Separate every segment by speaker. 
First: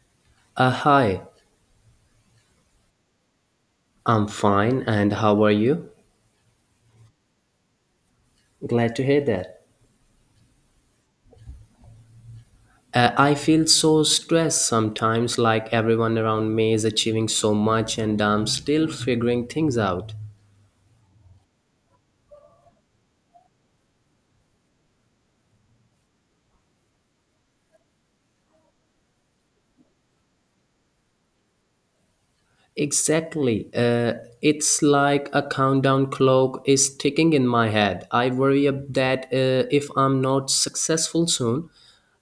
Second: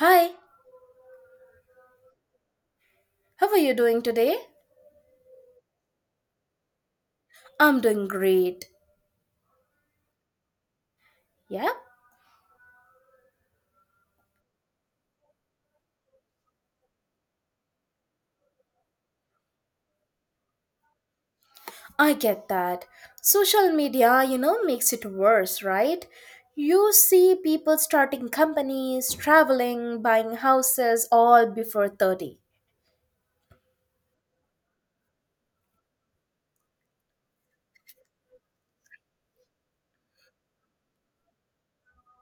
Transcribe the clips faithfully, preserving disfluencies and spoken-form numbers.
Speaker 1: Hi,
Speaker 2: Uh, hi,
Speaker 1: how are you doing
Speaker 2: I'm
Speaker 1: today?
Speaker 2: fine, and how are you?
Speaker 1: I'm doing great.
Speaker 2: Glad to hear that.
Speaker 1: Yeah,
Speaker 2: Uh, I feel so stressed sometimes, like everyone around me is achieving so much, and I'm still figuring things out.
Speaker 1: I get that. Social media, you know, makes it worse, right? You see people starting companies, traveling, buying houses all before thirty.
Speaker 2: Exactly. Uh, it's like a countdown clock is ticking in my head. I worry ab- that uh, if I'm not successful soon,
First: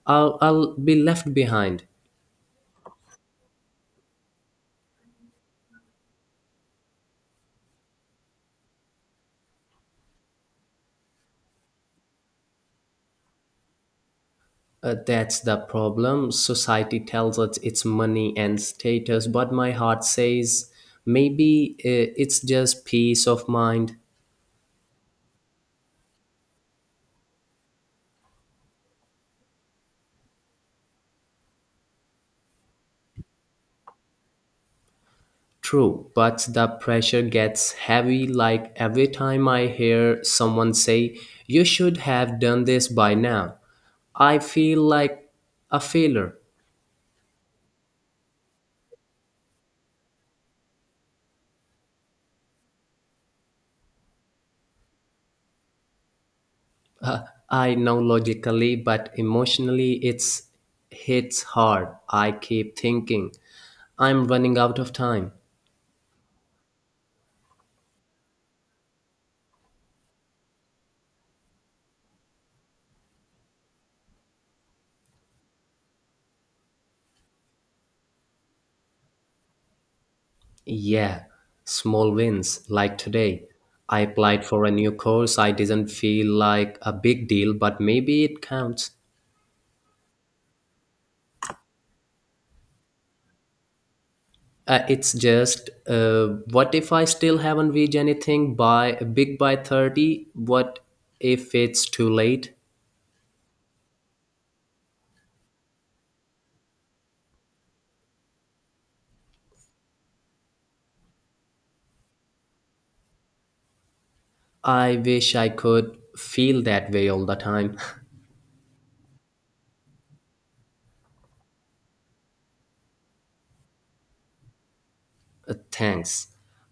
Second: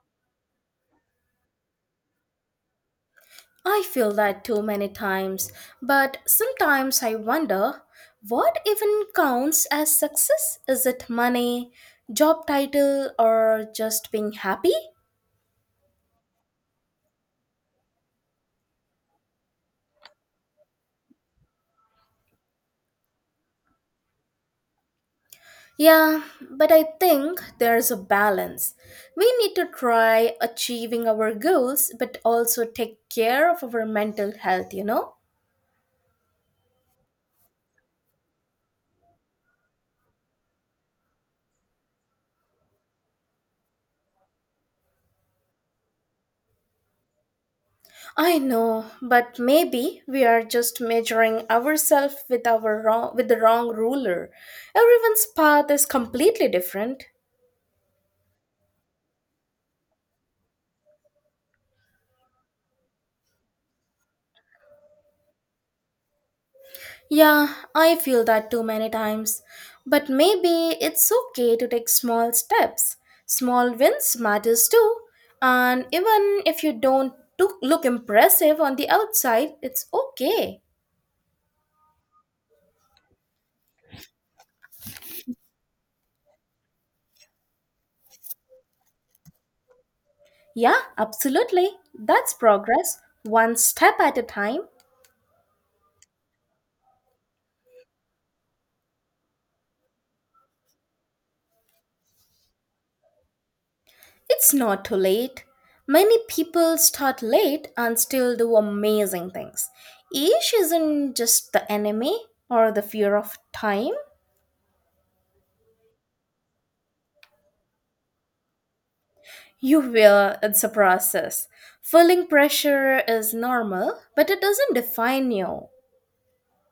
Speaker 2: I'll, I'll be left behind.
Speaker 1: I feel that too many times, but sometimes I wonder what even counts as success? Is it money, job title, or just being happy?
Speaker 2: Uh, that's the problem. Society tells us it's money and status, but my heart says maybe uh, it's just peace of mind.
Speaker 1: Yeah, but I think there's a balance. We need to try achieving our goals, but also take care of our mental health, you know?
Speaker 2: True, but the pressure gets heavy, like every time I hear someone say, "You should have done this by now." I feel like a failure.
Speaker 1: I know, but maybe we are just measuring ourselves with our wrong with the wrong ruler. Everyone's path is completely different.
Speaker 2: Uh, I know logically, but emotionally it's hits hard. I keep thinking, I'm running out of time.
Speaker 1: Yeah, I feel that too many times. But maybe it's okay to take small steps. Small wins matters too. And even if you don't to- look impressive on the outside, it's okay.
Speaker 2: Yeah, small wins. Like today, I applied for a new course. I didn't feel like a big deal, but maybe it counts.
Speaker 1: Yeah, absolutely. That's progress, one step at a time.
Speaker 2: Uh, it's just, uh, what if I still haven't reached anything by big by thirty? What if it's too late?
Speaker 1: It's not too late. Many people start late and still do amazing things. Age isn't just the enemy or the fear of time.
Speaker 2: I wish I could feel that way all the time.
Speaker 1: You will, it's a process. Feeling pressure is normal, but it doesn't define
Speaker 2: Uh,
Speaker 1: you.
Speaker 2: Thanks.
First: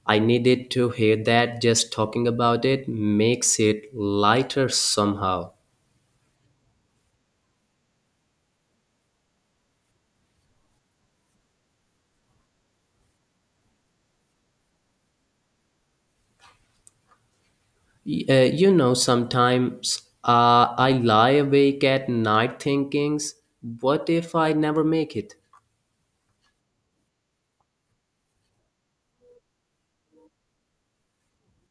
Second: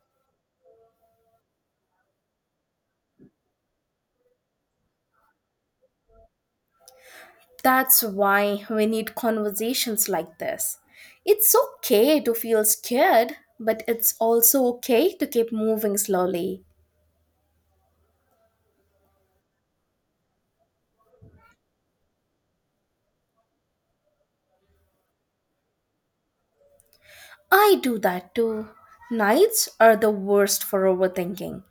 Speaker 2: I needed to hear that, just talking about it makes it lighter somehow.
Speaker 1: That's why we need conversations like this. It's okay to feel scared, but it's also okay to keep moving slowly.
Speaker 2: Y- Uh, you know, sometimes uh, I lie awake at night thinking, what if I never make it?
Speaker 1: I do that too. Nights are the worst for overthinking.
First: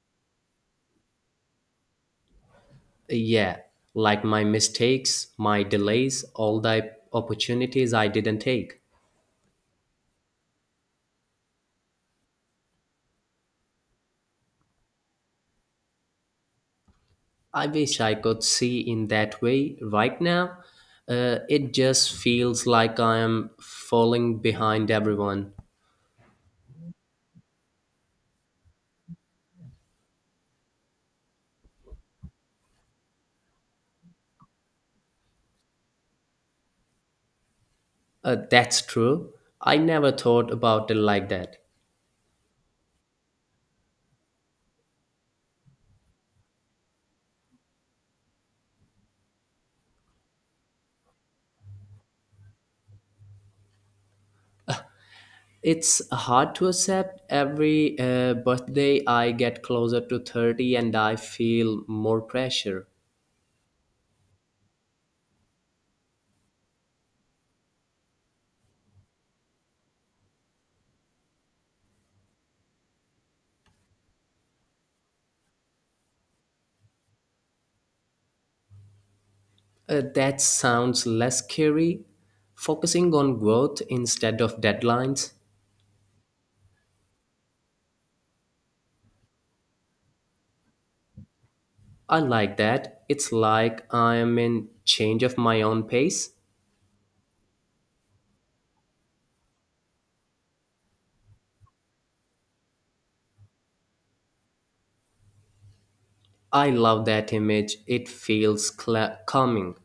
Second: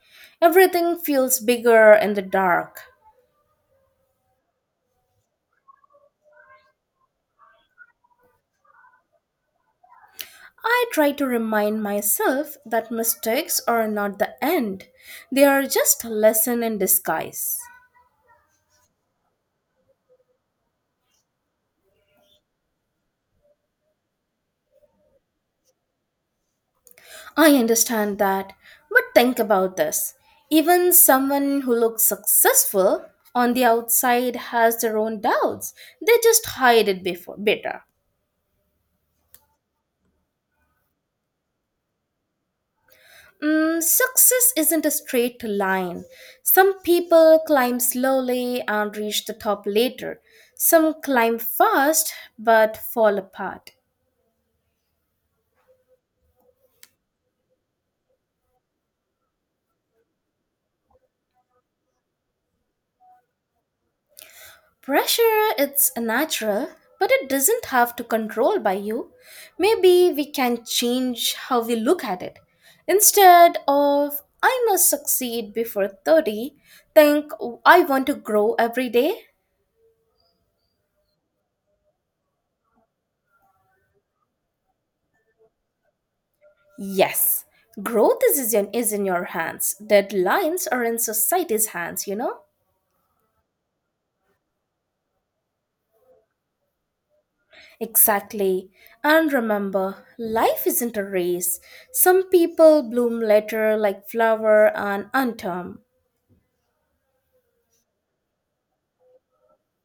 Speaker 1: Everything feels bigger in the dark.
Speaker 2: Yeah, like my mistakes, my delays, all the opportunities I didn't take.
Speaker 1: I try to remind myself that mistakes are not the end, they are just a lesson in disguise.
Speaker 2: I wish I could see in that way right now. Uh, it just feels like I am falling behind everyone.
Speaker 1: I understand that, but think about this. Even someone who looks successful on the outside has their own doubts, they just hide it before, better.
Speaker 2: Uh, that's true. I never thought about it like that.
Speaker 1: Mm, success isn't a straight line. Some people climb slowly and reach the top later. Some climb fast but fall apart.
Speaker 2: It's hard to accept. Every uh, birthday I get closer to thirty and I feel more pressure.
Speaker 1: Pressure it's natural, but it doesn't have to control by you. Maybe we can change how we look at it. Instead of I must succeed before thirty, think I want to grow every day.
Speaker 2: Uh, that sounds less scary. Focusing on growth instead of deadlines.
Speaker 1: Yes, growth is in, is in your hands. Deadlines are in society's hands, you
Speaker 2: I
Speaker 1: know?
Speaker 2: like that. It's like I am in change of my own pace.
Speaker 1: Exactly. And remember, life isn't a race. Some people bloom later like flower and unterm.
Speaker 2: I love that image. It feels cla calming.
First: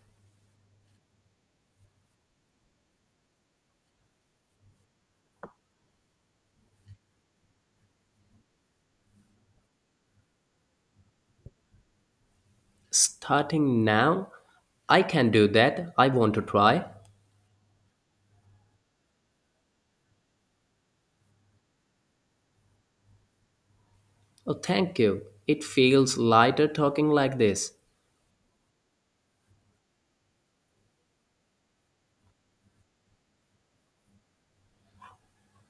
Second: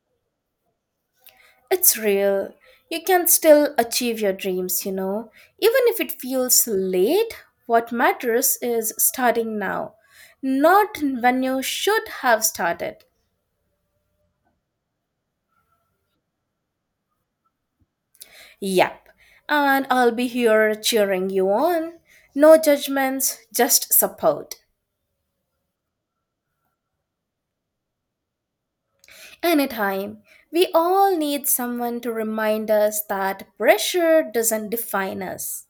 Speaker 1: It's real. You can still achieve your dreams, you know. Even if it feels late, what matters is starting now, not when you should have started.
Speaker 2: Starting now, I can do that. I want to try.
Speaker 1: Yep. And I'll be here cheering you on. No judgments, just
Speaker 2: Oh,
Speaker 1: support.
Speaker 2: thank you. It feels lighter talking like this.
Speaker 1: Anytime. We all need someone to remind us that pressure doesn't define us.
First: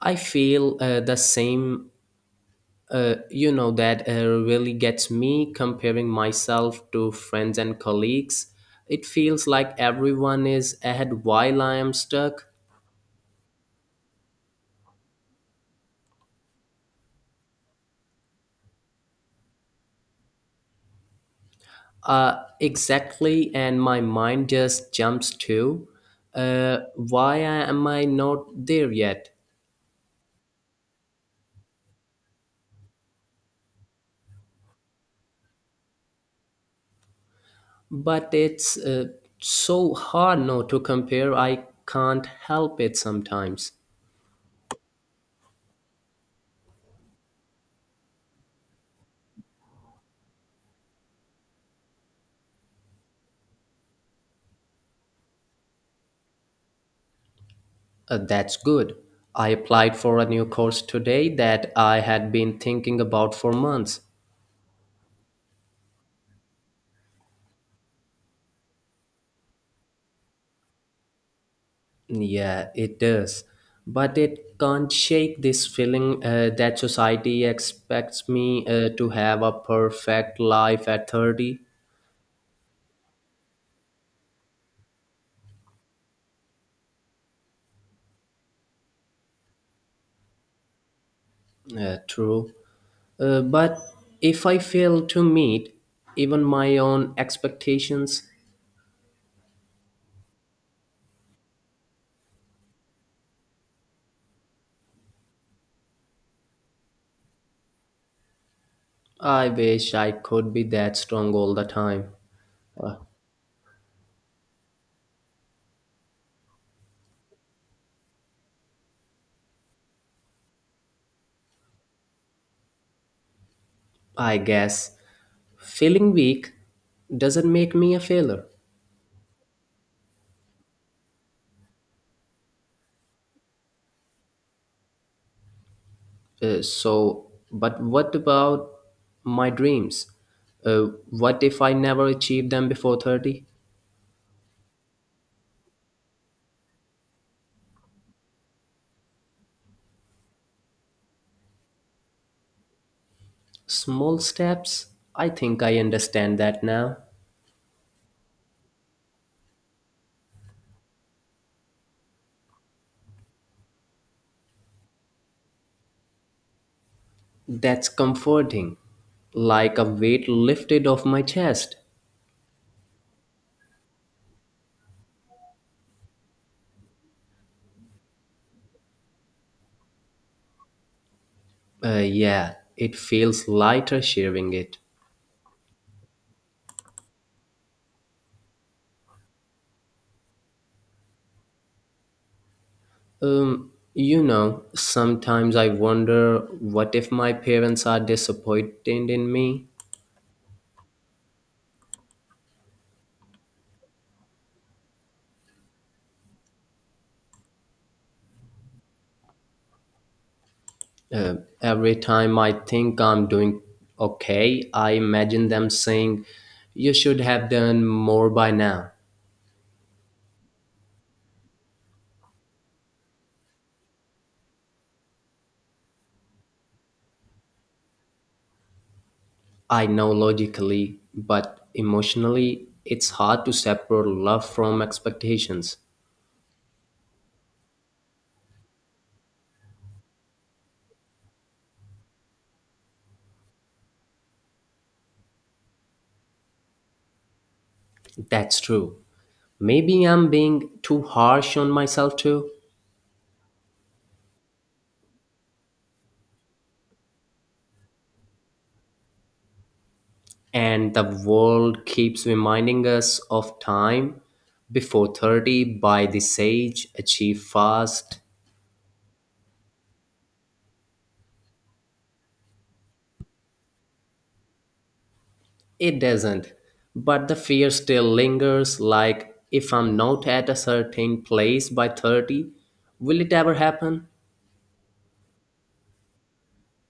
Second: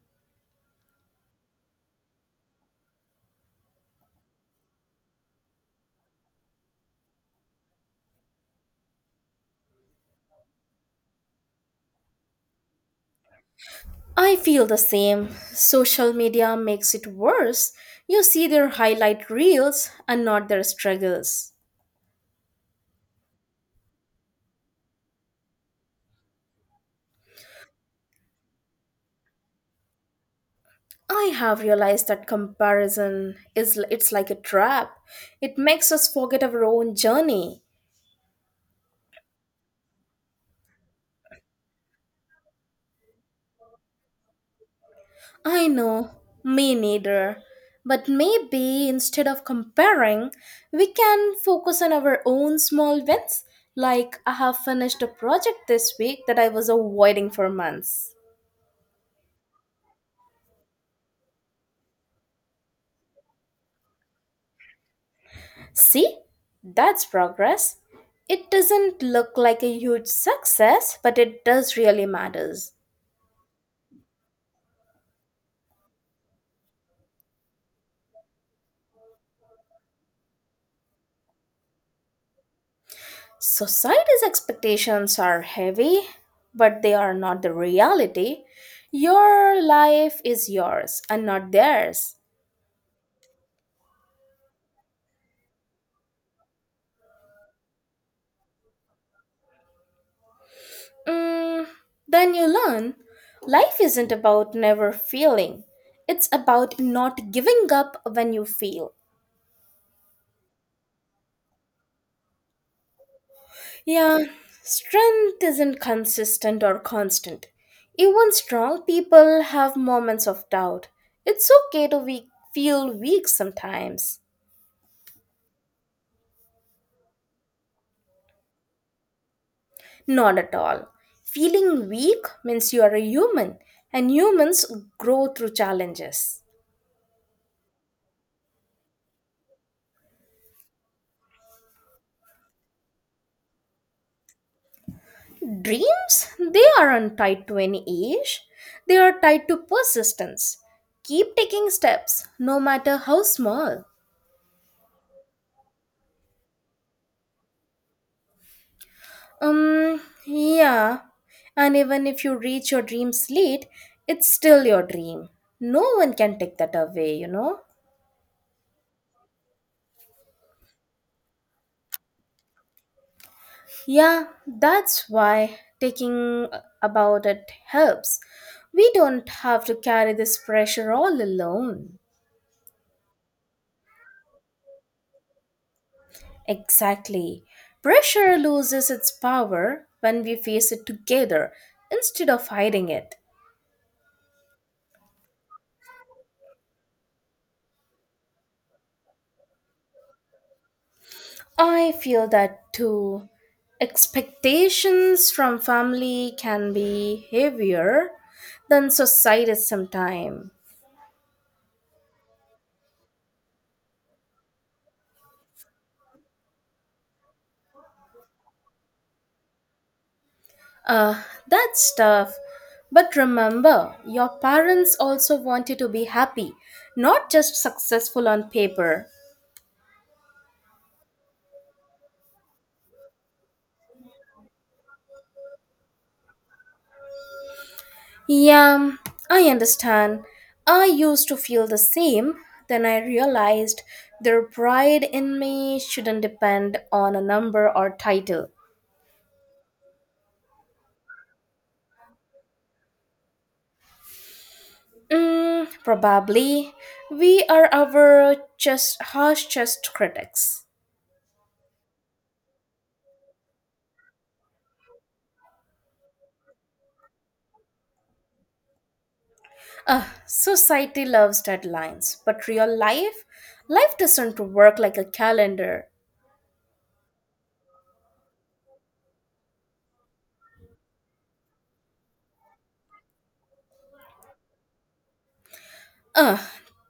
Speaker 2: I feel uh, the same. Uh, you know, that uh, really gets me comparing myself to friends and colleagues. It feels like everyone is ahead while I am stuck.
Speaker 1: I feel the same. Social media makes it worse. You see their highlight reels and not their struggles.
Speaker 2: Uh, exactly, and my mind just jumps to uh, why am I not there yet?
Speaker 1: I have realized that comparison is it's like a trap. It makes us forget our own journey.
Speaker 2: But it's uh, so hard not to compare. I can't help it sometimes.
Speaker 1: I know, me neither. But maybe instead of comparing, we can focus on our own small wins. Like I have finished a project this week that I was avoiding for months.
Speaker 2: Uh, that's good. I applied for a new course today that I had been thinking about for months.
Speaker 1: See, that's progress. It doesn't look like a huge success, but it does really
Speaker 2: Yeah,
Speaker 1: matters.
Speaker 2: it does. But it can't shake this feeling uh, that society expects me uh, to have a perfect life at thirty.
Speaker 1: Society's expectations are heavy, but they are not the reality. Your life is yours and not
Speaker 2: Uh,
Speaker 1: theirs.
Speaker 2: true. Uh, but if I fail to meet even my own expectations,
Speaker 1: Mm, then you learn life isn't about never feeling, it's about not giving up when you feel.
Speaker 2: I wish I could be that strong all the time. Uh,
Speaker 1: Yeah, strength isn't consistent or constant. Even strong people have moments of doubt. It's okay to we- feel weak sometimes.
Speaker 2: I guess feeling weak doesn't make me a failure.
Speaker 1: Not at all. Feeling weak means you are a human, and humans grow through challenges.
Speaker 2: Uh, so, but what about my dreams? Uh, what if I never achieve them before thirty?
Speaker 1: Dreams, they aren't tied to any age, they are tied to persistence. Keep taking steps, no matter how small.
Speaker 2: Small steps? I think I understand that now.
Speaker 1: Um, yeah. And even if you reach your dreams late, it's still your dream. No one can take that away, you know?
Speaker 2: That's comforting, like a weight lifted off my chest.
Speaker 1: Yeah, that's why taking about it helps. We don't have to carry this pressure all
Speaker 2: Uh,
Speaker 1: alone.
Speaker 2: yeah, it feels lighter sharing it.
Speaker 1: Exactly. Pressure loses its power when we face it together instead of hiding it.
Speaker 2: Um, you know, sometimes I wonder, what if my parents are disappointed in me?
Speaker 1: I feel that too. Expectations from family can be heavier than society sometimes.
Speaker 2: Uh, every time I think I'm doing okay, I imagine them saying, "You should have done more by now."
Speaker 1: Uh, that's tough. But remember, your parents also want you to be happy, not just successful on paper.
Speaker 2: I know logically, but emotionally, it's hard to separate love from expectations.
Speaker 1: Yeah, I understand. I used to feel the same. Then I realized their pride in me shouldn't depend on a number or title.
Speaker 2: That's true. Maybe I'm being too harsh on myself too.
Speaker 1: Mm, probably. We are our just harsh just critics.
Speaker 2: and the world keeps reminding us of time before thirty by the sage achieve fast.
Speaker 1: Ugh, society loves deadlines, but real life, life doesn't work like a calendar.
Speaker 2: It doesn't, but the fear still lingers, like, if I'm not at a certain place by thirty, will it ever happen?
Speaker 1: Ugh,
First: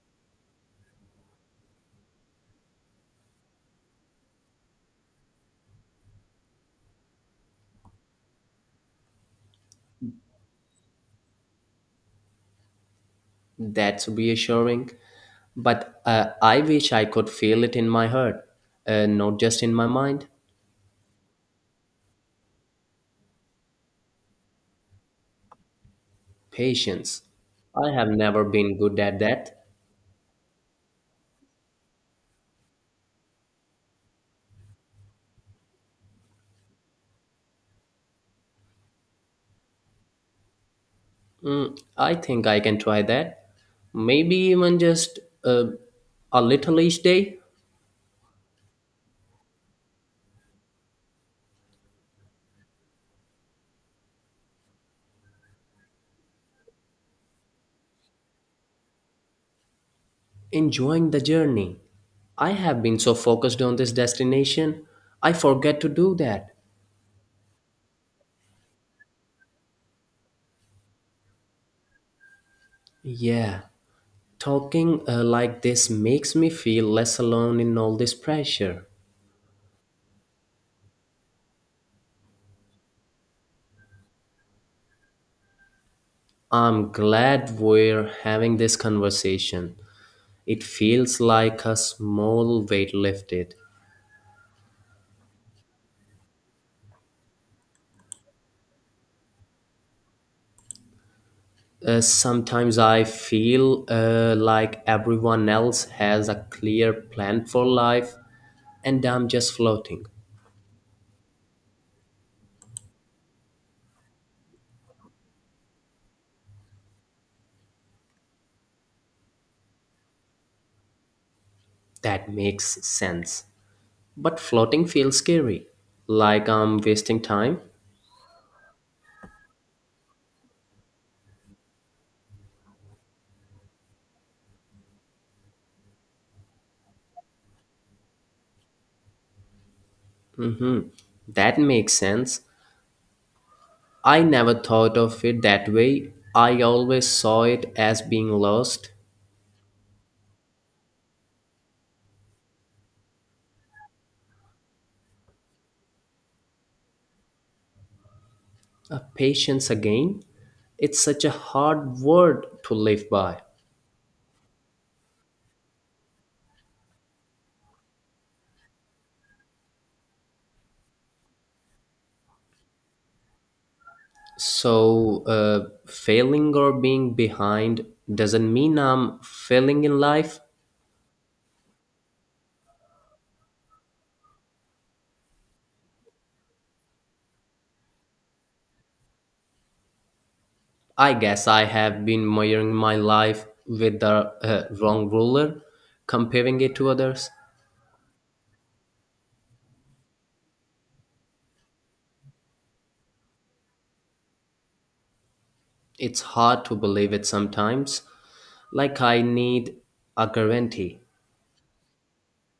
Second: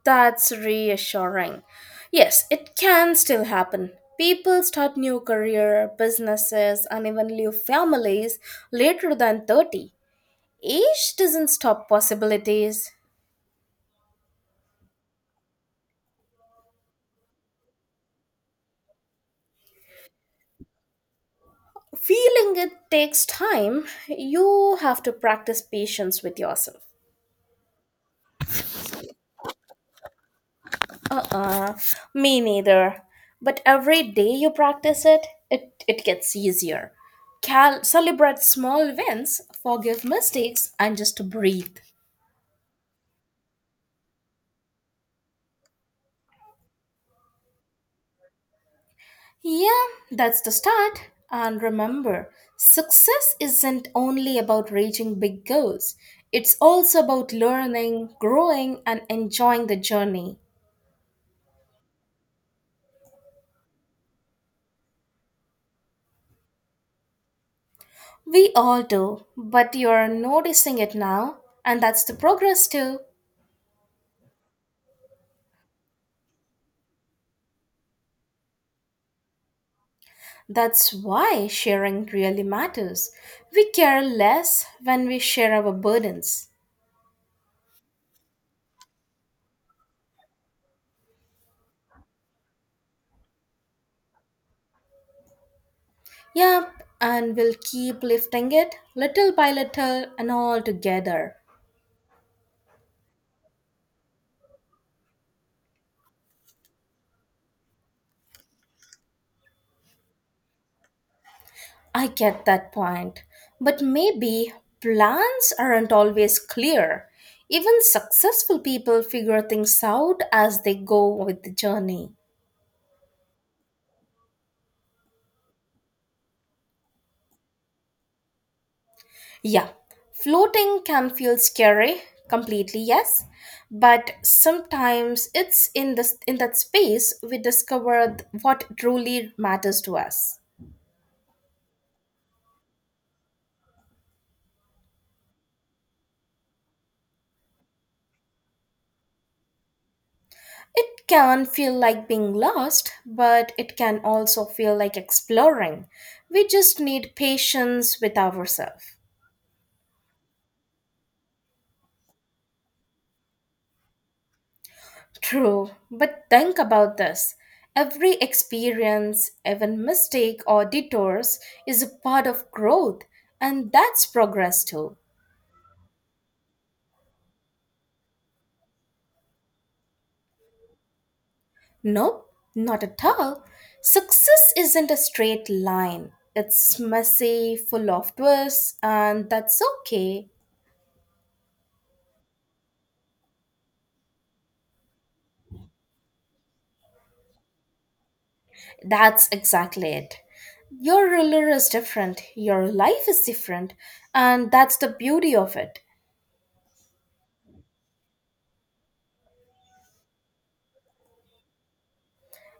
Speaker 1: that's reassuring. Yes, it can still happen. People start new career, businesses, and even new families later than thirty. Age doesn't stop possibilities.
Speaker 2: That's reassuring, but uh, I wish I could feel it in my heart, uh, not just in my mind.
Speaker 1: Feeling it takes time. You have to practice patience with yourself.
Speaker 2: Patience, I have never been good at that.
Speaker 1: Uh uh me neither. But every day you practice it, it, it gets easier. Cal- celebrate small wins, forgive mistakes, and just
Speaker 2: Mm,
Speaker 1: breathe.
Speaker 2: I think I can try that. Maybe even just uh, a little each day,
Speaker 1: Yeah, that's the start. And remember, success isn't only about reaching big goals, it's also about learning, growing, and enjoying the journey.
Speaker 2: enjoying the journey. I have been so focused on this destination, I forget to do that.
Speaker 1: We all do, but you're noticing it now, and that's the progress too.
Speaker 2: Yeah, talking uh, like this makes me feel less alone in all this pressure.
Speaker 1: That's why sharing really matters. We care less when we share our burdens.
Speaker 2: I'm glad we're having this conversation. It feels like a small weight lifted.
Speaker 1: Yep, and we'll keep lifting it little by little and all together.
Speaker 2: Uh, sometimes I feel uh, like everyone else has a clear plan for life and I'm just floating.
Speaker 1: I get that point. But maybe plans aren't always clear. Even successful people figure things out as they go with the journey.
Speaker 2: That makes sense. But floating feels scary, like I'm wasting time.
Speaker 1: Yeah, floating can feel scary, completely yes, but sometimes it's in this in that space we discover th- what truly matters to us.
Speaker 2: Mm-hmm. That makes sense. I never thought of it that way. I always saw it as being lost.
Speaker 1: It can feel like being lost, but it can also feel like exploring. We just need patience with ourselves.
Speaker 2: A patience again. It's such a hard word to live by.
Speaker 1: True, but think about this. Every experience, even mistake or detours is a part of growth, and that's progress too.
Speaker 2: So, uh, failing or being behind doesn't mean I'm failing in life.
Speaker 1: Nope, not at all. Success isn't a straight line. It's messy, full of twists, and that's okay.
Speaker 2: I guess I have been measuring my life with the uh, wrong ruler, comparing it to others.
Speaker 1: That's exactly it. Your ruler is different, your life is different, and that's the beauty of it.
Speaker 2: It's hard to believe it sometimes. Like, I need a guarantee,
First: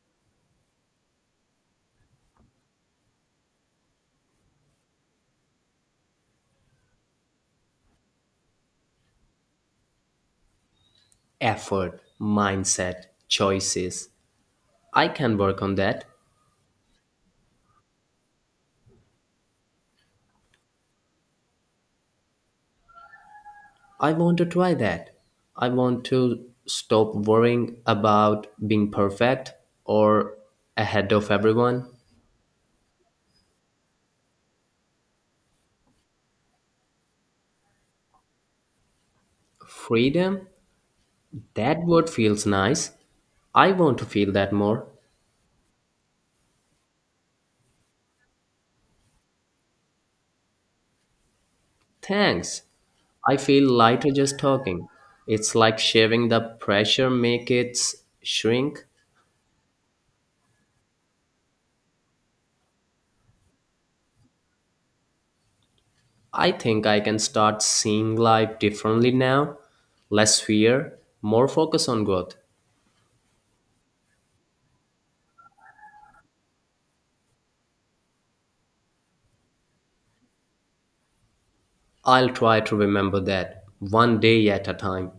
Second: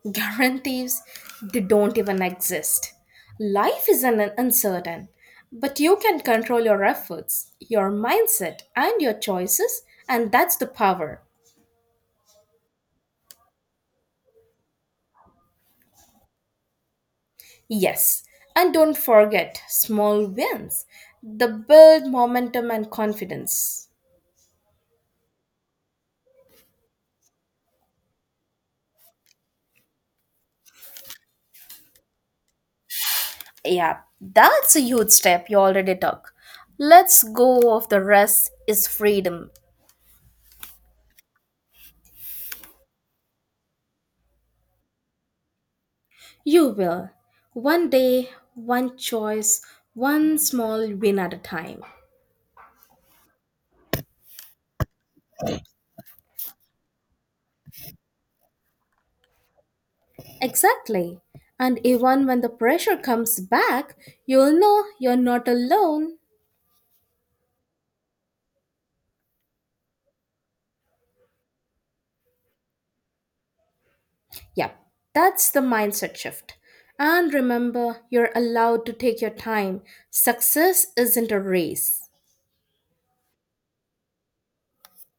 Speaker 1: Guarantees they don't even exist. Life is an uncertain, but you can control your efforts, your mindset, and your choices, and that's the power.
Speaker 2: effort, mindset, choices. I can work on that.
Speaker 1: Yes, and don't forget small wins, the build momentum and confidence.
Speaker 2: I want to try that. I want to stop worrying about being perfect or ahead of everyone.
Speaker 1: Yeah, that's a huge step you already took. Let's go of the rest is freedom.
Speaker 2: Freedom? That word feels nice. I want to feel that more.
Speaker 1: You will. One day, one choice, one small win at a time.
Speaker 2: Thanks. I feel lighter just talking. It's like sharing the pressure make it shrink.
Speaker 1: Exactly. And even when the pressure comes back, you'll know you're not alone.
Speaker 2: I think I can start seeing life differently now. Less fear, more focus on growth.
Speaker 1: Yep, that's the mindset shift. And remember, you're allowed to take your time. Success isn't a race.
Speaker 2: I'll try to remember that one day at a time.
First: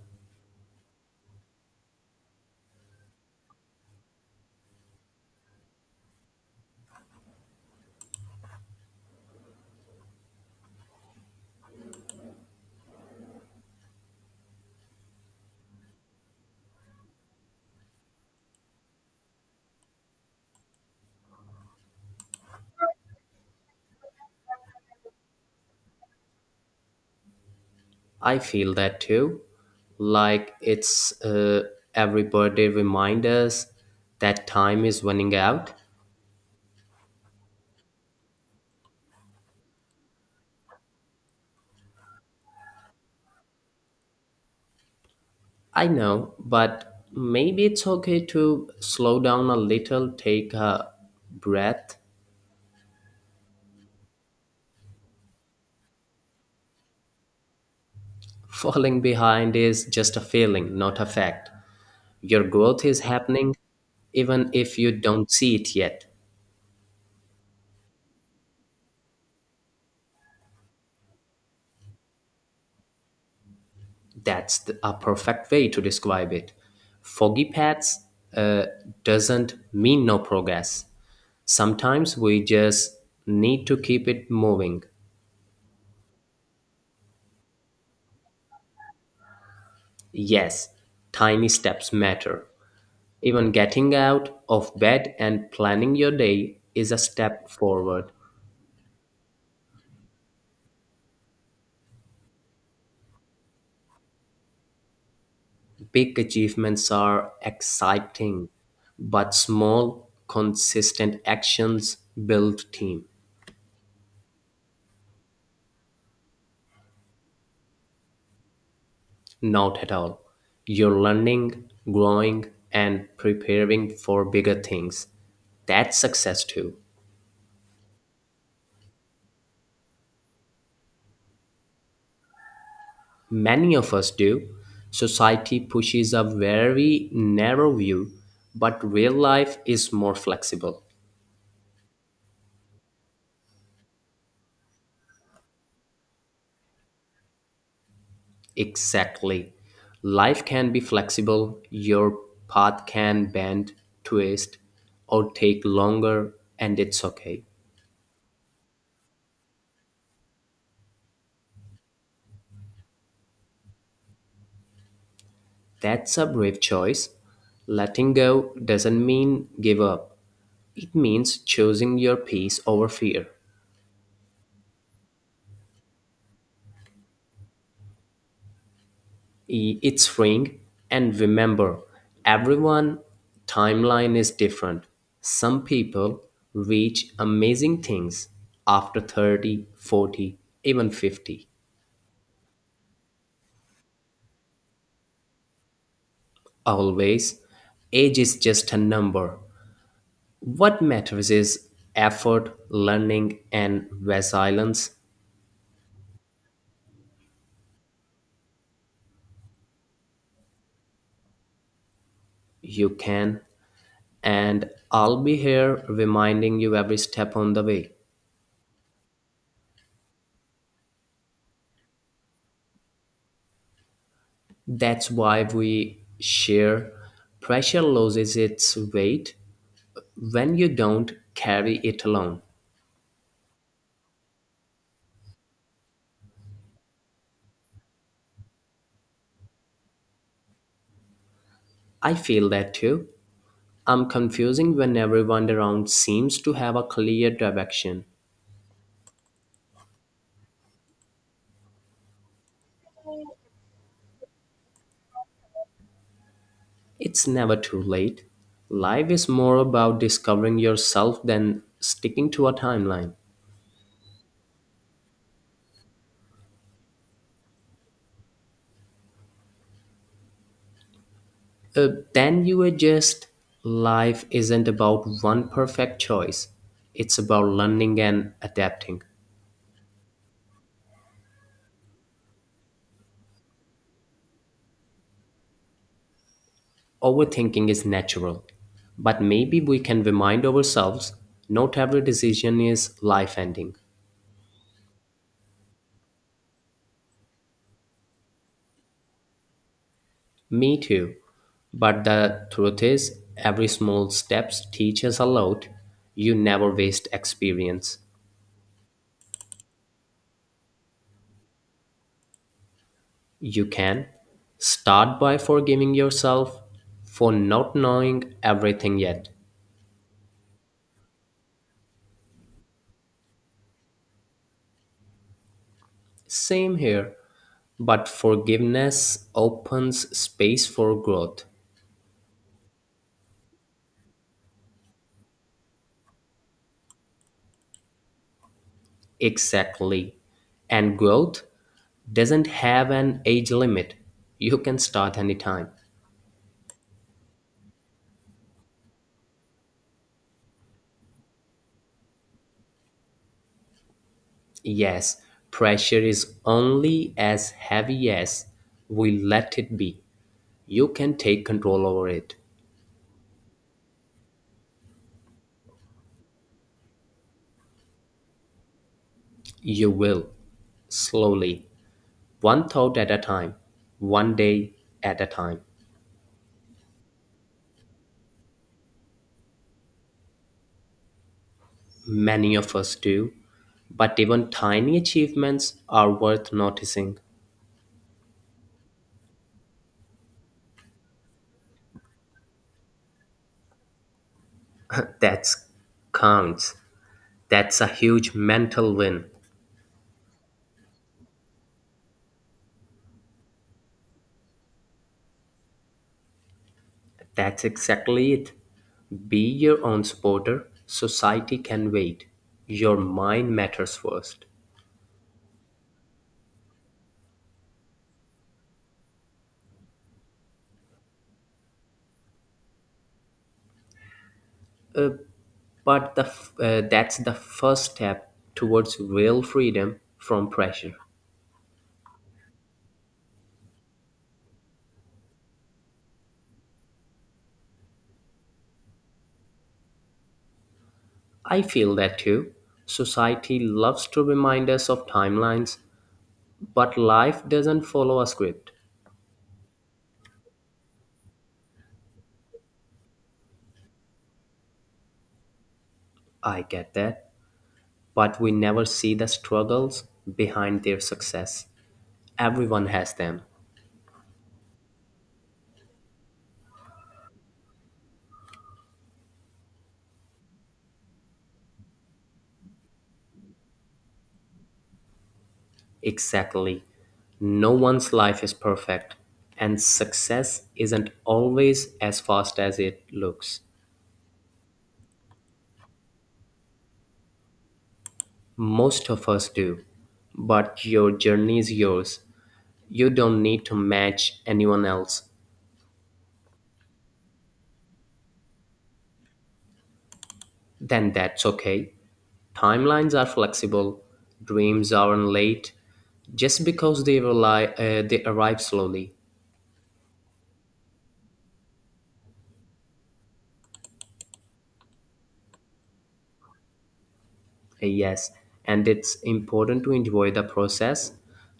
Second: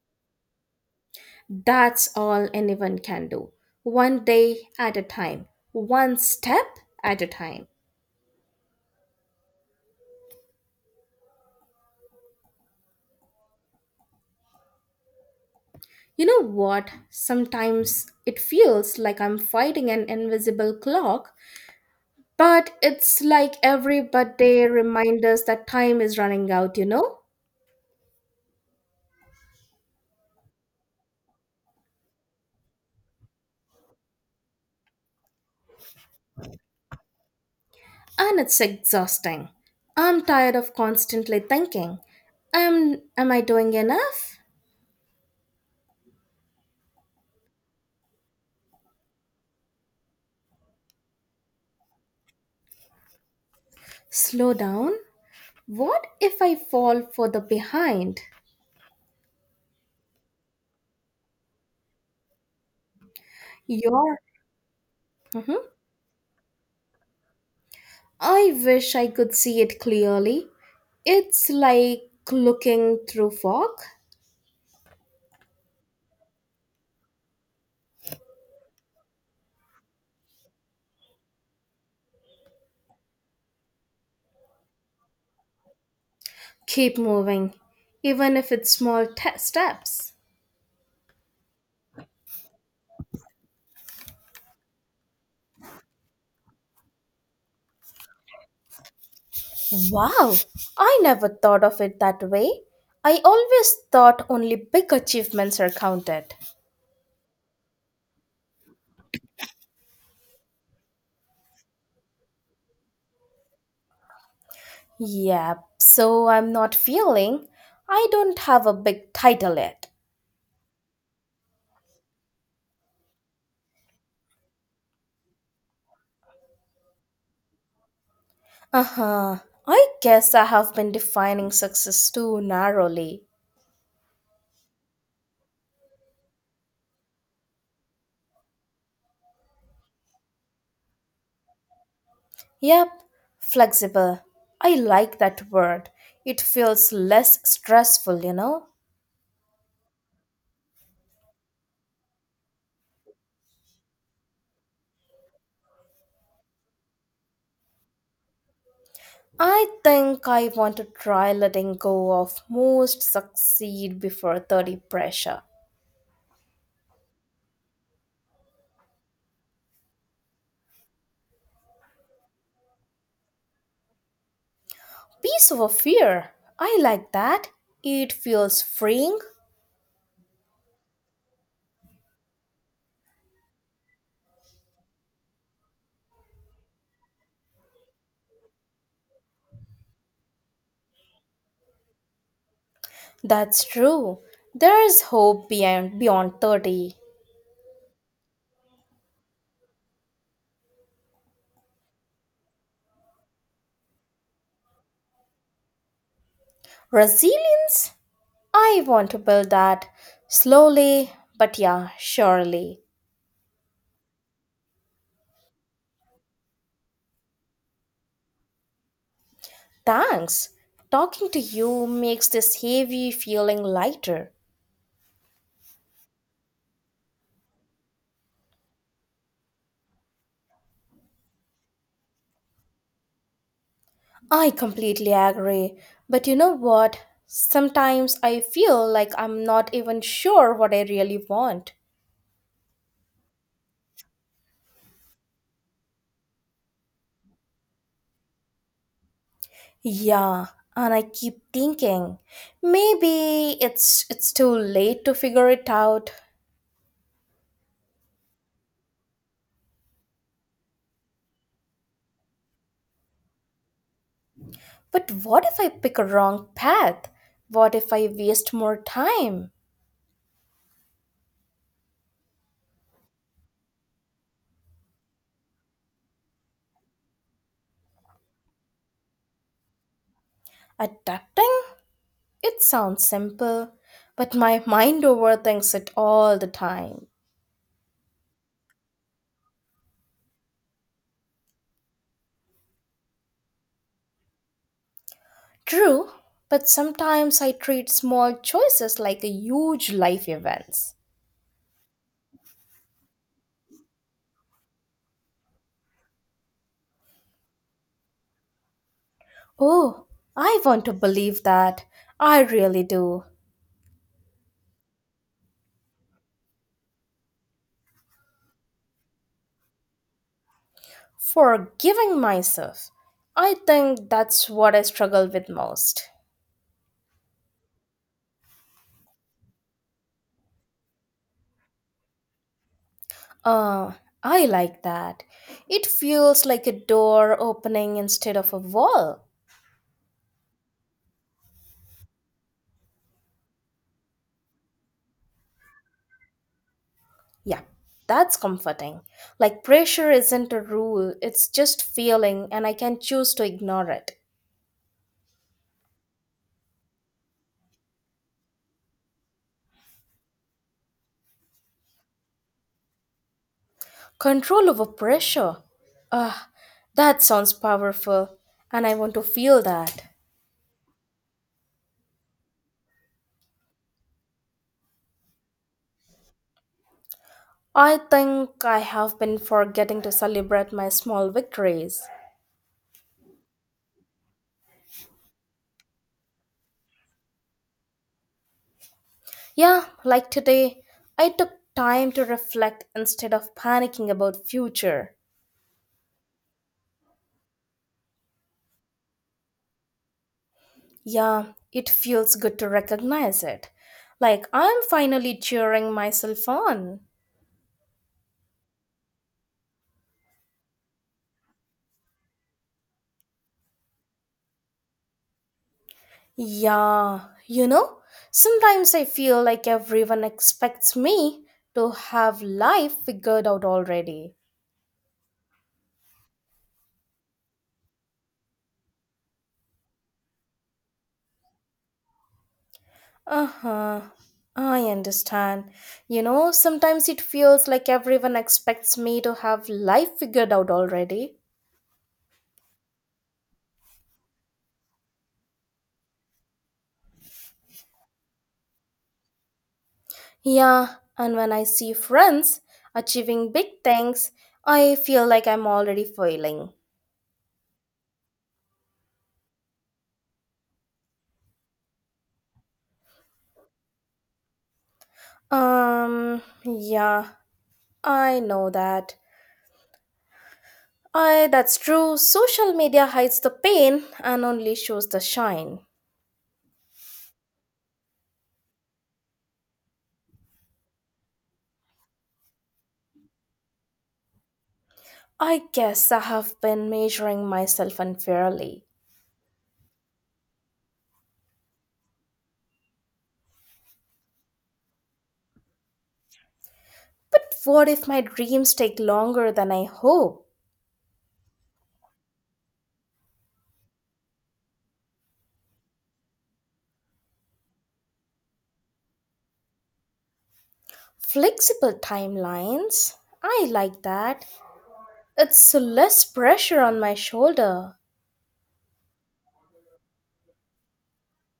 Speaker 1: That's all anyone can do. One day at a time, one step at a time. You know what? Sometimes it feels like I'm fighting an invisible clock, but it's like every birthday reminds us that time is running out, you know?
Speaker 2: I feel that too. Like it's uh, every birthday remind us that time is running out.
Speaker 1: And it's exhausting. I'm tired of constantly thinking, am, am I doing enough?
Speaker 2: I know, but maybe it's okay to slow down a little, take a breath.
Speaker 1: Slow down. What if I fall for the behind?
Speaker 2: Falling behind is just a feeling, not a fact. Your growth is happening
Speaker 1: Your.
Speaker 2: even if you don't see
Speaker 1: Mhm.
Speaker 2: it yet.
Speaker 1: I wish I could see it clearly. It's like looking through fog.
Speaker 2: That's the, a perfect way to describe it. Foggy paths uh, doesn't mean no progress. Sometimes we just need to keep it moving.
Speaker 1: Keep moving, even if it's small te- steps.
Speaker 2: Yes, tiny steps matter. Even getting out of bed and planning your day is a step forward.
Speaker 1: Wow, I never thought of it that way. I always thought only big achievements are
Speaker 2: Big
Speaker 1: counted.
Speaker 2: achievements are exciting, but small, consistent actions build team.
Speaker 1: Yeah, so I'm not feeling. I don't have a big title
Speaker 2: Not
Speaker 1: yet.
Speaker 2: at all. You're learning, growing, and preparing for bigger things. That's success too.
Speaker 1: Uh huh. I guess I have been defining success too narrowly.
Speaker 2: Many of us do. Society pushes a very narrow view, but real life is more flexible.
Speaker 1: Yep, flexible. I like that word. It feels less stressful, you know?
Speaker 2: Exactly. Life can be flexible, your path can bend, twist, or take longer, and it's okay.
Speaker 1: I think I want to try letting go of most succeed before thirty pressure.
Speaker 2: That's a brave choice. Letting go doesn't mean give up. It means choosing your peace over fear.
Speaker 1: Peace over fear. I like that. It feels freeing.
Speaker 2: I- It's freeing, and remember, everyone timeline is different. Some people reach amazing things after thirty, forty, even fifty.
Speaker 1: That's true. There is hope beyond, beyond thirty.
Speaker 2: Always, age is just a number. What matters is effort, learning, and resilience.
Speaker 1: Resilience? I want to build that slowly, but yeah, surely.
Speaker 2: You can, and I'll be here reminding you every step on the way.
Speaker 1: Thanks. Talking to you makes this heavy feeling lighter.
Speaker 2: That's why we share. Pressure loses its weight when you don't carry it alone.
Speaker 1: I completely agree. But you know what? Sometimes I feel like I'm not even sure what I really want.
Speaker 2: I feel that too. I'm confusing when everyone around seems to have a clear direction.
Speaker 1: Yeah, and I keep thinking maybe it's it's too late to figure it out.
Speaker 2: It's never too late. Life is more about discovering yourself than sticking to a timeline.
Speaker 1: But what if I pick a wrong path? What if I waste more time?
Speaker 2: Uh, then you adjust. Life isn't about one perfect choice, it's about learning and adapting.
Speaker 1: Adapting? It sounds simple, but my mind overthinks it all the time.
Speaker 2: Overthinking is natural, but maybe we can remind ourselves not every decision is life ending.
Speaker 1: True, but sometimes I treat small choices like a huge life
Speaker 2: Me
Speaker 1: events.
Speaker 2: too. But the truth is, every small steps teaches a lot. You never waste experience.
Speaker 1: Oh, I want to believe that. I really do.
Speaker 2: You can start by forgiving yourself for not knowing everything yet.
Speaker 1: Forgiving myself. I think that's what I struggle with most.
Speaker 2: Same here. But forgiveness opens space for growth.
Speaker 1: Ah, I like that. It feels like a door opening instead of a wall.
Speaker 2: Exactly. And growth doesn't have an age limit. You can start anytime.
Speaker 1: Yeah, that's comforting. Like pressure isn't a rule, it's just feeling, and I can choose to ignore it.
Speaker 2: Yes, pressure is only as heavy as we let it be. You can take control over it.
Speaker 1: Control over pressure. Ah, that sounds powerful, and I want to feel
Speaker 2: You
Speaker 1: that.
Speaker 2: will. Slowly. One thought at a time. One day at a time.
Speaker 1: I think I have been forgetting to celebrate my small victories.
Speaker 2: Many of us do, but even tiny achievements are worth noticing.
Speaker 1: Yeah, like today, I took time to reflect instead of panicking about future.
Speaker 2: That's counts. That's a huge mental win.
Speaker 1: Yeah, it feels good to recognize it. Like I'm finally cheering myself on.
Speaker 2: That's exactly it. Be your own supporter. Society can wait. Your mind matters first.
Speaker 1: Yeah, you know, sometimes I feel like everyone expects me to have life figured out already.
Speaker 2: Uh, but the f- uh, that's the first step towards real freedom from pressure.
Speaker 1: Uh huh. I understand. You know, sometimes it feels like everyone expects me to have life figured out already.
Speaker 2: I feel that too. Society loves to remind us of timelines, but life doesn't follow a script.
Speaker 1: Yeah, and when I see friends achieving big things, I feel like I'm already
Speaker 2: I
Speaker 1: failing.
Speaker 2: get that, but we never see the struggles behind their success. Everyone has them.
Speaker 1: Um, yeah, I know that. I that's true. Social media hides the pain and only shows the shine.
Speaker 2: Exactly. No one's life is perfect, and success isn't always as fast as it looks.
Speaker 1: I guess I have been measuring myself unfairly.
Speaker 2: Most of us do, but your journey is yours. You don't need to match anyone else.
Speaker 1: But what if my dreams take longer than I hope?
Speaker 2: Then that's okay. Timelines are flexible, dreams aren't late just because they rely uh, they arrive slowly.
Speaker 1: Flexible timelines. I like that. It's less pressure on my shoulder.
Speaker 2: Yes, and it's important to enjoy the process,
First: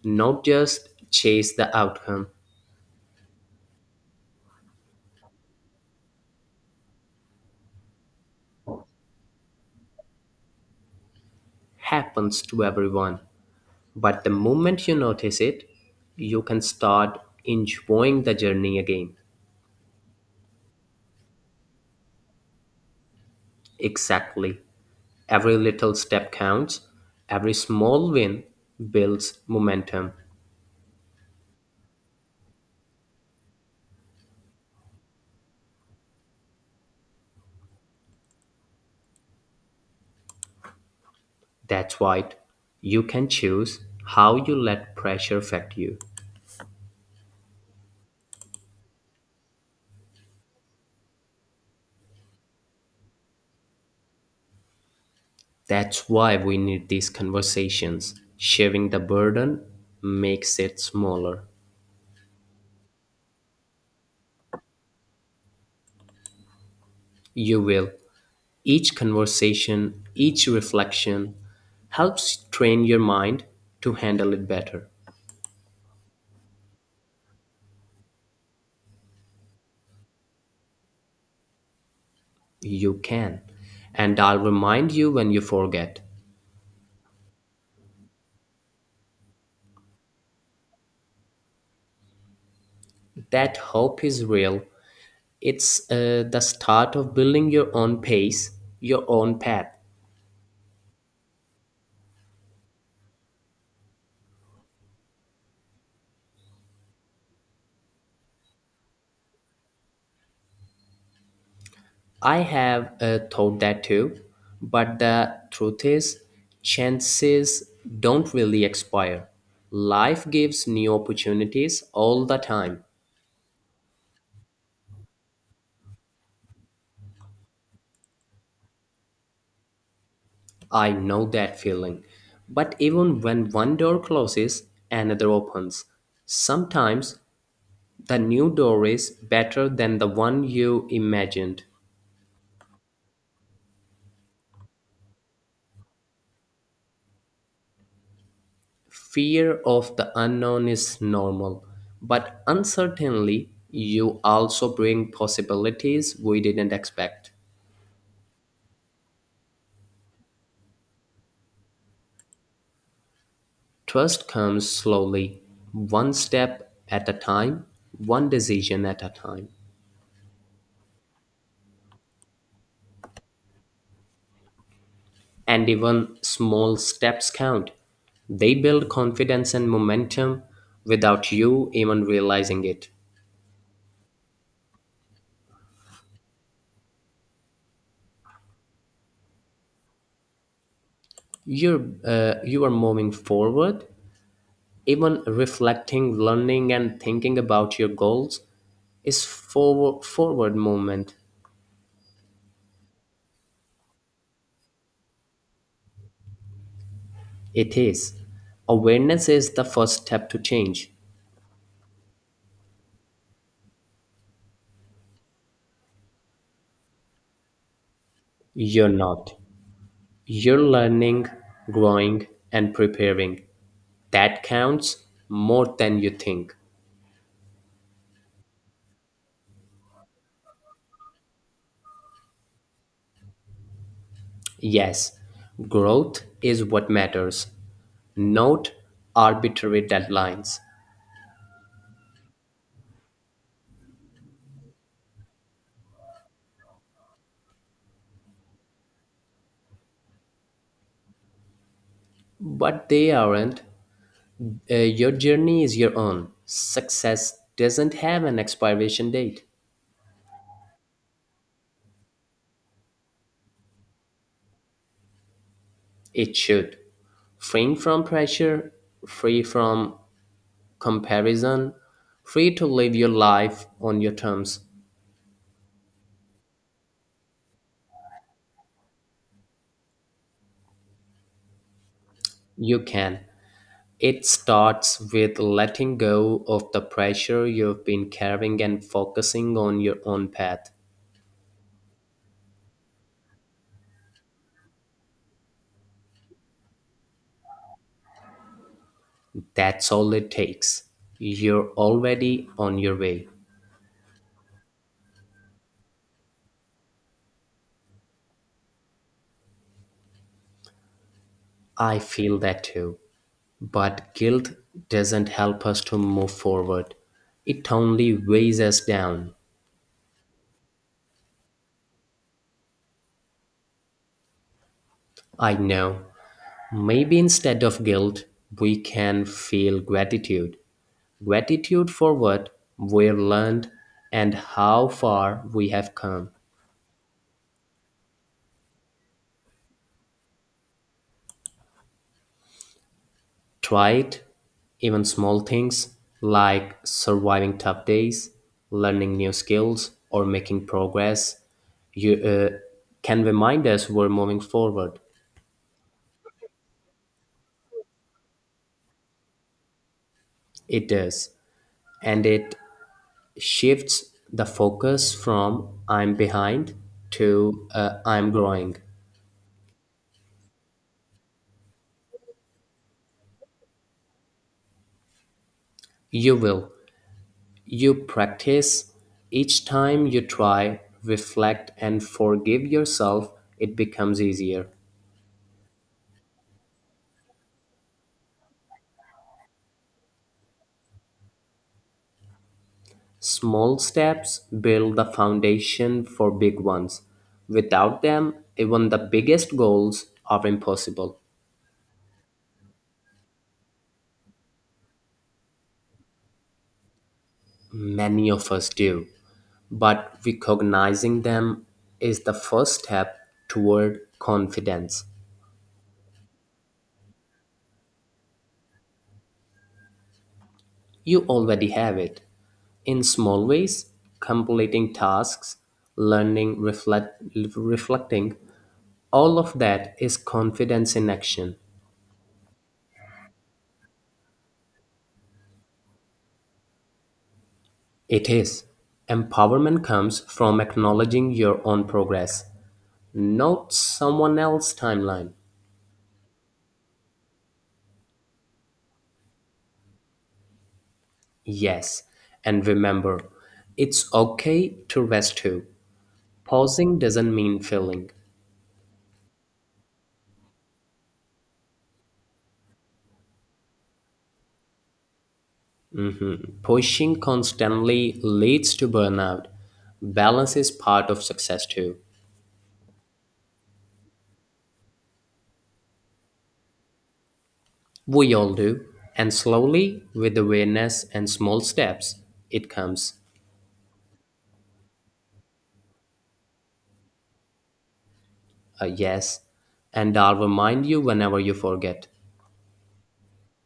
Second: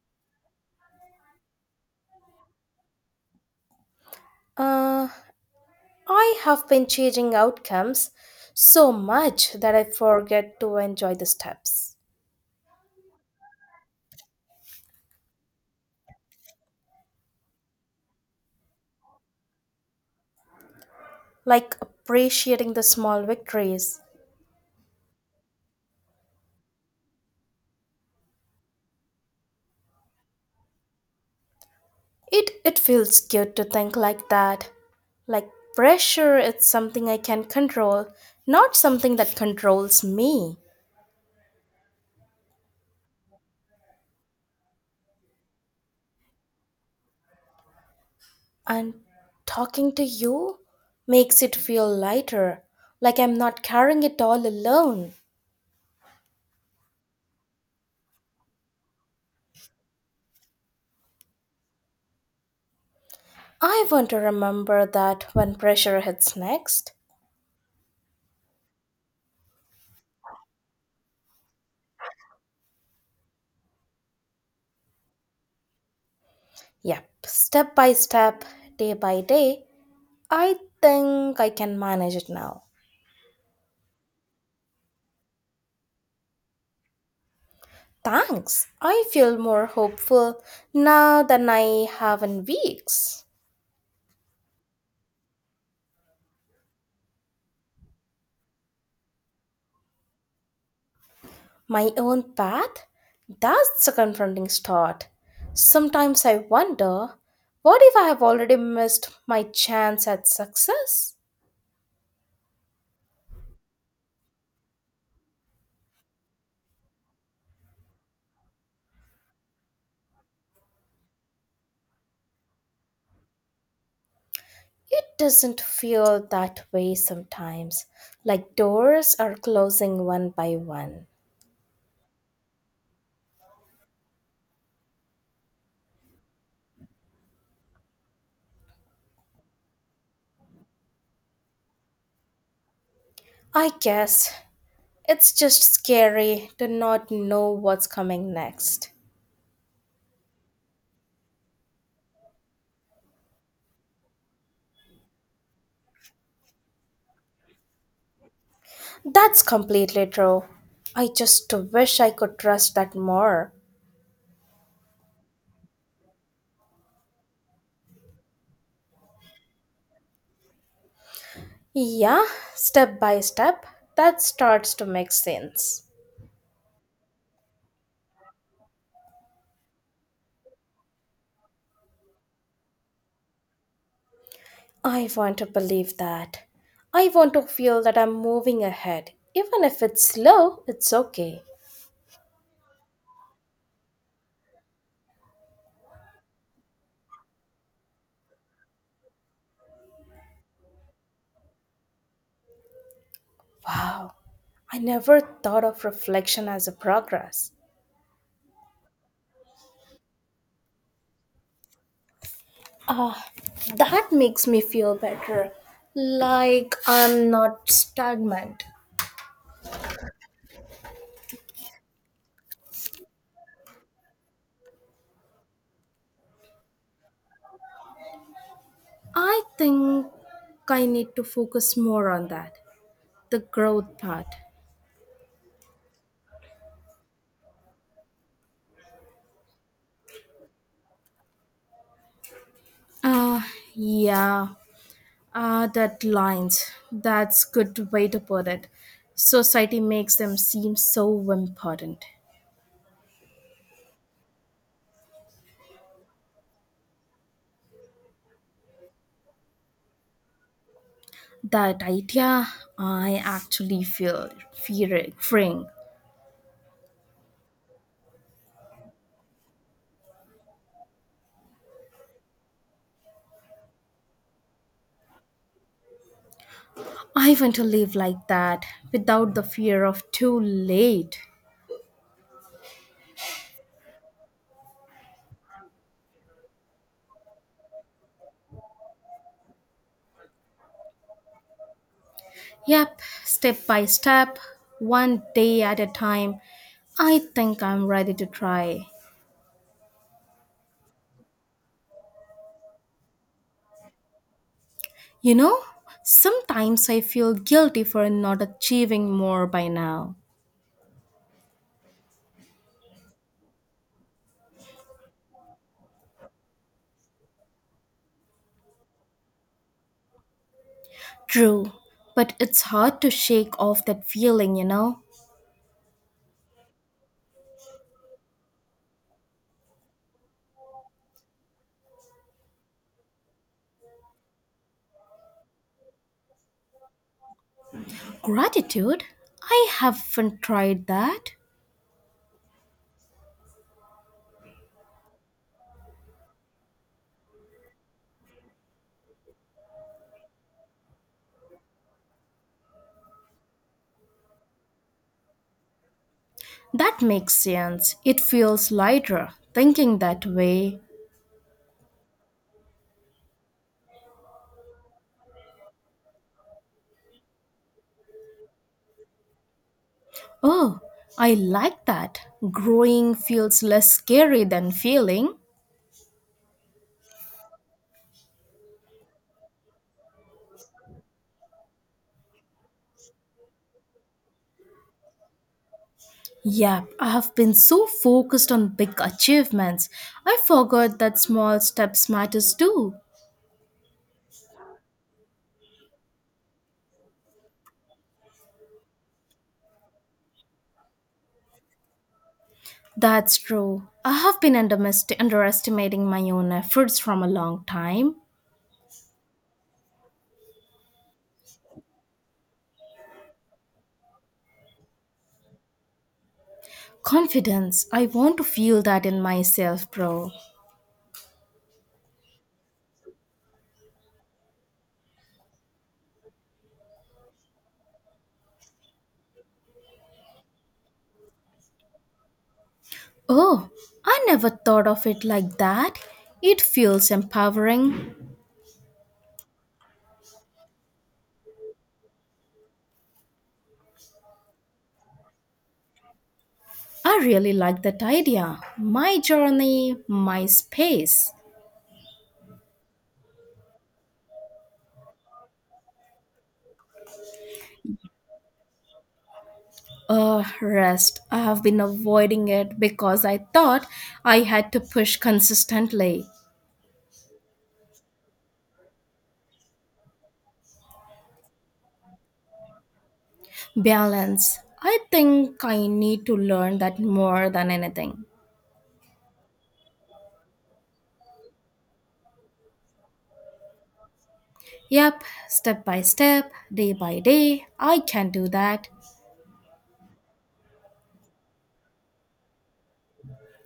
Speaker 2: not just chase the outcome.
Speaker 1: Uh, I have been changing outcomes so much that I forget to enjoy the steps.
Speaker 2: Happens to everyone. But the moment you notice it, you can start enjoying the journey again.
Speaker 1: Like appreciating the small victories.
Speaker 2: Exactly. Every little step counts, every small win builds momentum.
Speaker 1: It it feels good to think like that. Like pressure is something I can control, not something that controls me.
Speaker 2: That's right. You can choose how you let pressure affect you.
Speaker 1: And talking to you makes it feel lighter, like I'm not carrying it all alone.
Speaker 2: That's why we need these conversations. Sharing the burden makes it smaller.
Speaker 1: I want to remember that when pressure hits next.
Speaker 2: You will. Each conversation, each reflection helps train your mind to handle it better.
Speaker 1: Yep, step by step, day by day, I think I can manage it now.
Speaker 2: You can. And I'll remind you when you forget.
Speaker 1: Thanks. I feel more hopeful now than I have in weeks.
Speaker 2: That hope is real. It's uh, the start of building your own pace, your own path.
Speaker 1: My own path? That's a confronting start. Sometimes I wonder what if I have already missed my chance at success?
Speaker 2: I have uh, thought that too, but the truth is, chances don't really expire. Life gives new opportunities all the time.
Speaker 1: It doesn't feel that way sometimes, like doors are closing one by
Speaker 2: I
Speaker 1: one.
Speaker 2: know that feeling. But even when one door closes, another opens. Sometimes the new door is better than the one you imagined.
Speaker 1: I guess it's just scary to not know what's coming next.
Speaker 2: Fear of the unknown is normal, but uncertainly, you also bring possibilities we didn't expect.
Speaker 1: That's completely true. I just wish I could trust that more.
Speaker 2: Trust comes slowly, one step at a time, one decision at a time.
Speaker 1: Yeah, step by step, that starts to make
Speaker 2: And
Speaker 1: sense.
Speaker 2: even small steps count. They build confidence and momentum without you even realizing it.
Speaker 1: I want to believe that. I want to feel that I'm moving ahead. Even if it's slow, it's okay.
Speaker 2: You're, uh, you are moving forward. Even reflecting, learning, and thinking about your goals is forward, forward movement.
Speaker 1: Wow, I never thought of reflection as a progress.
Speaker 2: It is. Awareness is the first step to change.
Speaker 1: Ah, that makes me feel better. Like I'm not stagnant.
Speaker 2: You're not. You're learning, growing, and preparing. That counts more than you think.
Speaker 1: I think I need to focus more on that, the growth part.
Speaker 2: Yes, growth is what matters. Note arbitrary deadlines.
Speaker 1: Uh, yeah, uh, deadlines. That's good way to put it. Society makes them seem so important.
Speaker 2: But they aren't. Uh, your journey is your own. Success doesn't have an expiration date.
Speaker 1: That idea, I actually feel fearing. fearing.
Speaker 2: It should. Free from pressure, free from comparison, free to live your life on your terms.
Speaker 1: I want to live like that without the fear of too late.
Speaker 2: You can. It starts with letting go of the pressure you've been carrying and focusing on your own path.
Speaker 1: Yep, step by step, one day at a time. I think I'm ready to try.
Speaker 2: That's all it takes. You're already on your way.
Speaker 1: You know, sometimes I feel guilty for not achieving more by now.
Speaker 2: I feel that too. But guilt doesn't help us to move forward. It only weighs us down.
Speaker 1: True, but it's hard to shake off that feeling, you know.
Speaker 2: I know. Maybe instead of guilt, we can feel gratitude. Gratitude for what we've learned and how far we have come.
Speaker 1: Gratitude? I haven't tried that.
Speaker 2: Try it. Even small things like surviving tough days, learning new skills, or making progress you, uh, can remind us we're moving forward.
Speaker 1: That makes sense. It feels lighter thinking that way.
Speaker 2: It does. And it shifts the focus from I'm behind to uh, I'm growing.
Speaker 1: Oh, I like that. Growing feels less scary than feeling.
Speaker 2: You will. You practice. Each time you try, reflect, and forgive yourself, it becomes easier.
Speaker 1: Yep, I have been so focused on big achievements. I forgot that small steps matters too.
Speaker 2: Small steps build the foundation for big ones. Without them, even the biggest goals are impossible.
Speaker 1: That's true. I have been undermest- underestimating my own efforts from a long time.
Speaker 2: Many of us do, but recognizing them is the first step toward confidence.
Speaker 1: Confidence. I want to feel that in myself, bro.
Speaker 2: You already have it. In small ways, completing tasks, learning, reflect, reflecting, all of that is confidence in action.
Speaker 1: Oh, I never thought of it like that. It feels empowering.
Speaker 2: It is. Empowerment comes from acknowledging your own progress, not someone else's timeline.
Speaker 1: I really like that idea. My journey, my space.
Speaker 2: Yes, and remember, it's okay to rest too. Pausing doesn't mean failing.
Speaker 1: Uh, rest. I have been avoiding it because I thought I had to push consistently.
Speaker 2: Mhm. Pushing constantly leads to burnout. Balance is part of success too.
Speaker 1: Balance. I think I need to learn that more than anything.
Speaker 2: We all do. And slowly, with awareness and small steps, it comes.
Speaker 1: Yep, step by step, day by day, I can do
Speaker 2: A
Speaker 1: that.
Speaker 2: yes. And I'll remind you whenever you forget.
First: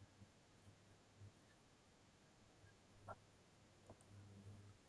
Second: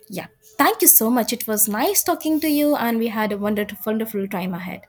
Speaker 1: Yep. Thank you so much. It was nice talking to you, and we had a wonderful, wonderful time ahead.